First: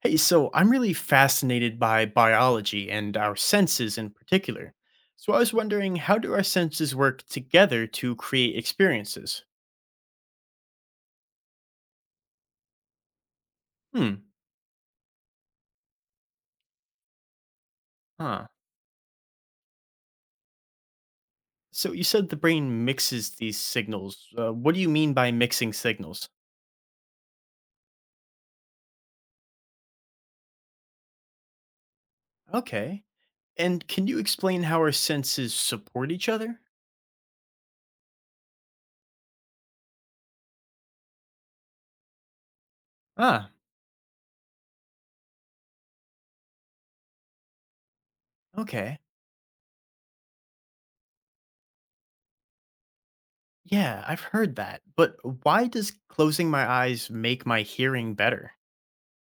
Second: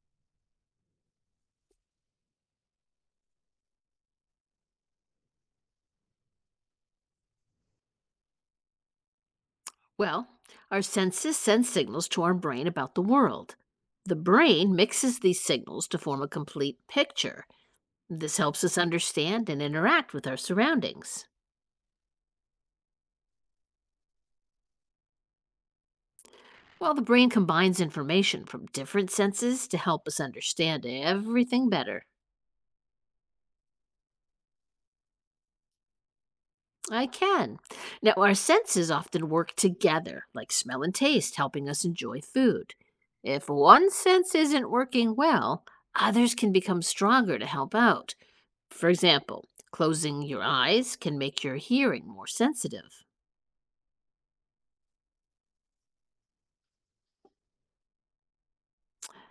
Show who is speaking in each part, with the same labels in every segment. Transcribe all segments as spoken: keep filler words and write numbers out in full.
Speaker 1: Hey, so I'm really fascinated by biology and our senses in particular. So I was wondering, how do our senses work together to create experiences?
Speaker 2: Well, our senses send signals to our brain about the world.
Speaker 1: Hmm.
Speaker 2: The brain mixes these signals to form a complete picture. This
Speaker 1: Huh.
Speaker 2: helps us understand and interact with our surroundings.
Speaker 1: So you said the brain mixes these signals. Uh, what do you mean by mixing signals?
Speaker 2: While the brain combines information from different senses to help us understand everything better.
Speaker 1: Okay. And can you explain how our senses support each other?
Speaker 2: I can. Now, our senses often work together, like smell and taste, helping us enjoy food. If
Speaker 1: Ah,
Speaker 2: one sense isn't working well, others can become stronger to help out. For
Speaker 1: okay.
Speaker 2: example, closing your eyes can make your hearing more sensitive
Speaker 1: Yeah, I've heard that. But why does closing my eyes make my hearing better?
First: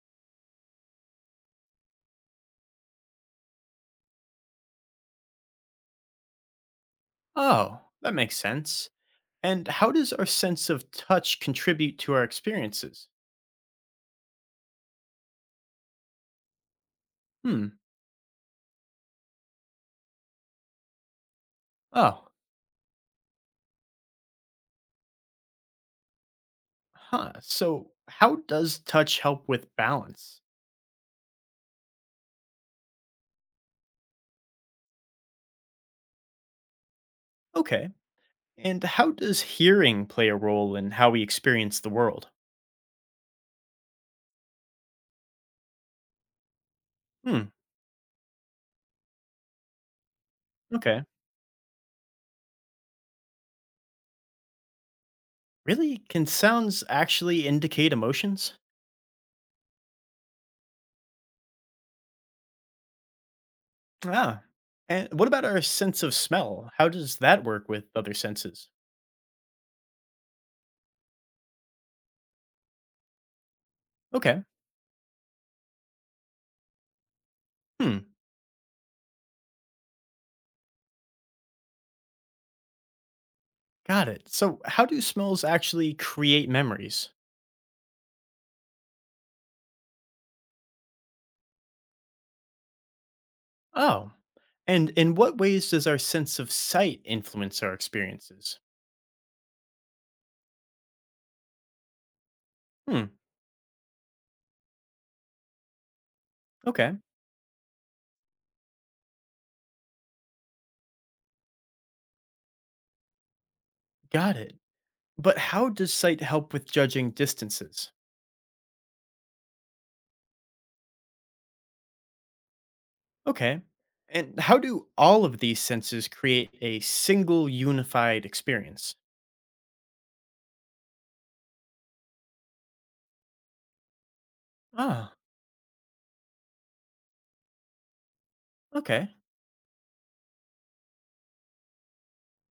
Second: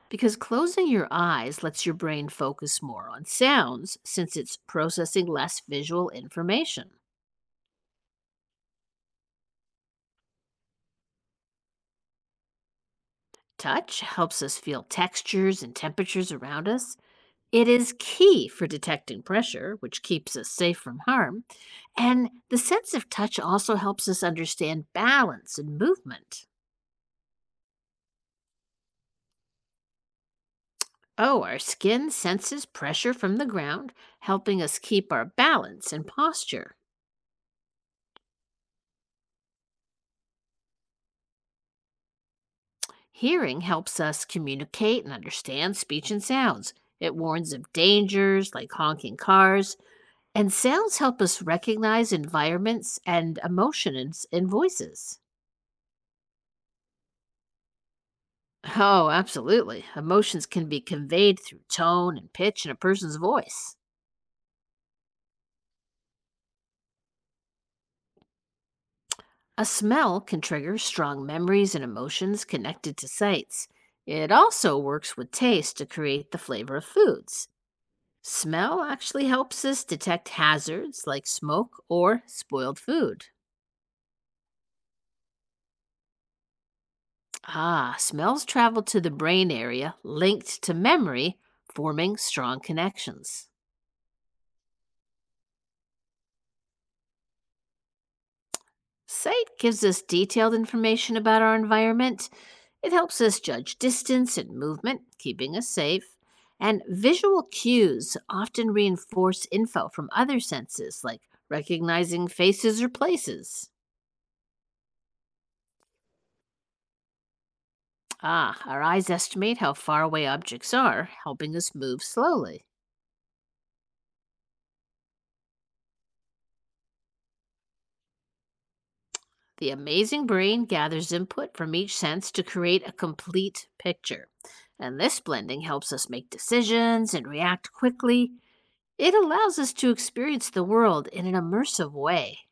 Speaker 2: because closing your eyes lets your brain focus more on sounds since it's processing less visual information.
Speaker 1: Oh, that makes sense. And how does our sense of touch contribute to our experiences?
Speaker 2: Touch helps us feel textures and temperatures around us. It
Speaker 1: Hmm.
Speaker 2: is key for detecting pressure, which keeps us safe from harm.
Speaker 1: Oh,
Speaker 2: And the sense of touch also helps us understand balance and movement.
Speaker 1: huh. So, how does touch help with balance?
Speaker 2: Oh, our skin senses pressure from the ground, helping us keep our balance and posture.
Speaker 1: Okay. And how does hearing play a role in how we experience the world?
Speaker 2: Hearing helps us communicate and understand speech and sounds. It
Speaker 1: Hmm.
Speaker 2: warns of dangers like honking cars, and sounds
Speaker 1: Okay.
Speaker 2: help us recognize environments and emotions in voices.
Speaker 1: Really? Can sounds actually indicate emotions?
Speaker 2: Oh, absolutely. Emotions can be conveyed through tone and pitch in a person's voice.
Speaker 1: Ah. And what about our sense of smell? How does that work with other senses?
Speaker 2: A smell can trigger strong memories and emotions connected to sights. It
Speaker 1: Okay.
Speaker 2: also works with taste to create the flavor of foods.
Speaker 1: Hmm.
Speaker 2: Smell actually helps us detect hazards like smoke or spoiled food.
Speaker 1: Got it. So, how do smells actually create memories?
Speaker 2: Ah, smells travel to the brain area linked to memory, forming strong connections.
Speaker 1: Oh, and in what ways does our sense of sight influence our experiences?
Speaker 2: Sight gives us detailed information about our environment. It
Speaker 1: Hmm,
Speaker 2: helps us judge distance and movement, keeping us safe. And
Speaker 1: okay,
Speaker 2: visual cues often reinforce info from other senses, like recognizing faces or places.
Speaker 1: got it. But how does sight help with judging distances?
Speaker 2: Ah, our eyes estimate how far away objects are, helping us move slowly.
Speaker 1: Okay, and how do all of these senses create a single unified experience?
Speaker 2: The amazing brain gathers input from each sense to create a complete picture. And
Speaker 1: Ah,
Speaker 2: this blending helps us make decisions and react quickly.
Speaker 1: okay.
Speaker 2: It allows us to experience the world in an immersive way.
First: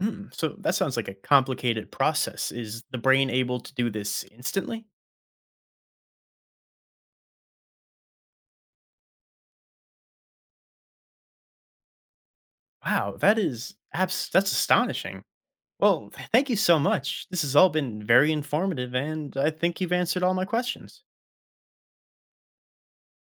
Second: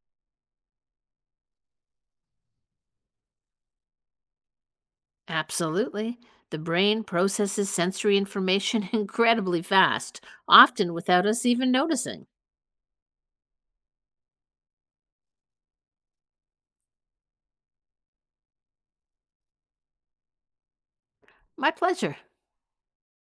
Speaker 1: Hmm, so that sounds like a complicated process. Is the brain able to do this instantly?
Speaker 2: Absolutely. The brain processes sensory information incredibly fast, often without us even noticing.
Speaker 1: Wow, that is abs- that's astonishing. Well, th- thank you so much. This has all been very informative, and I think you've answered all my questions.
Speaker 2: My pleasure.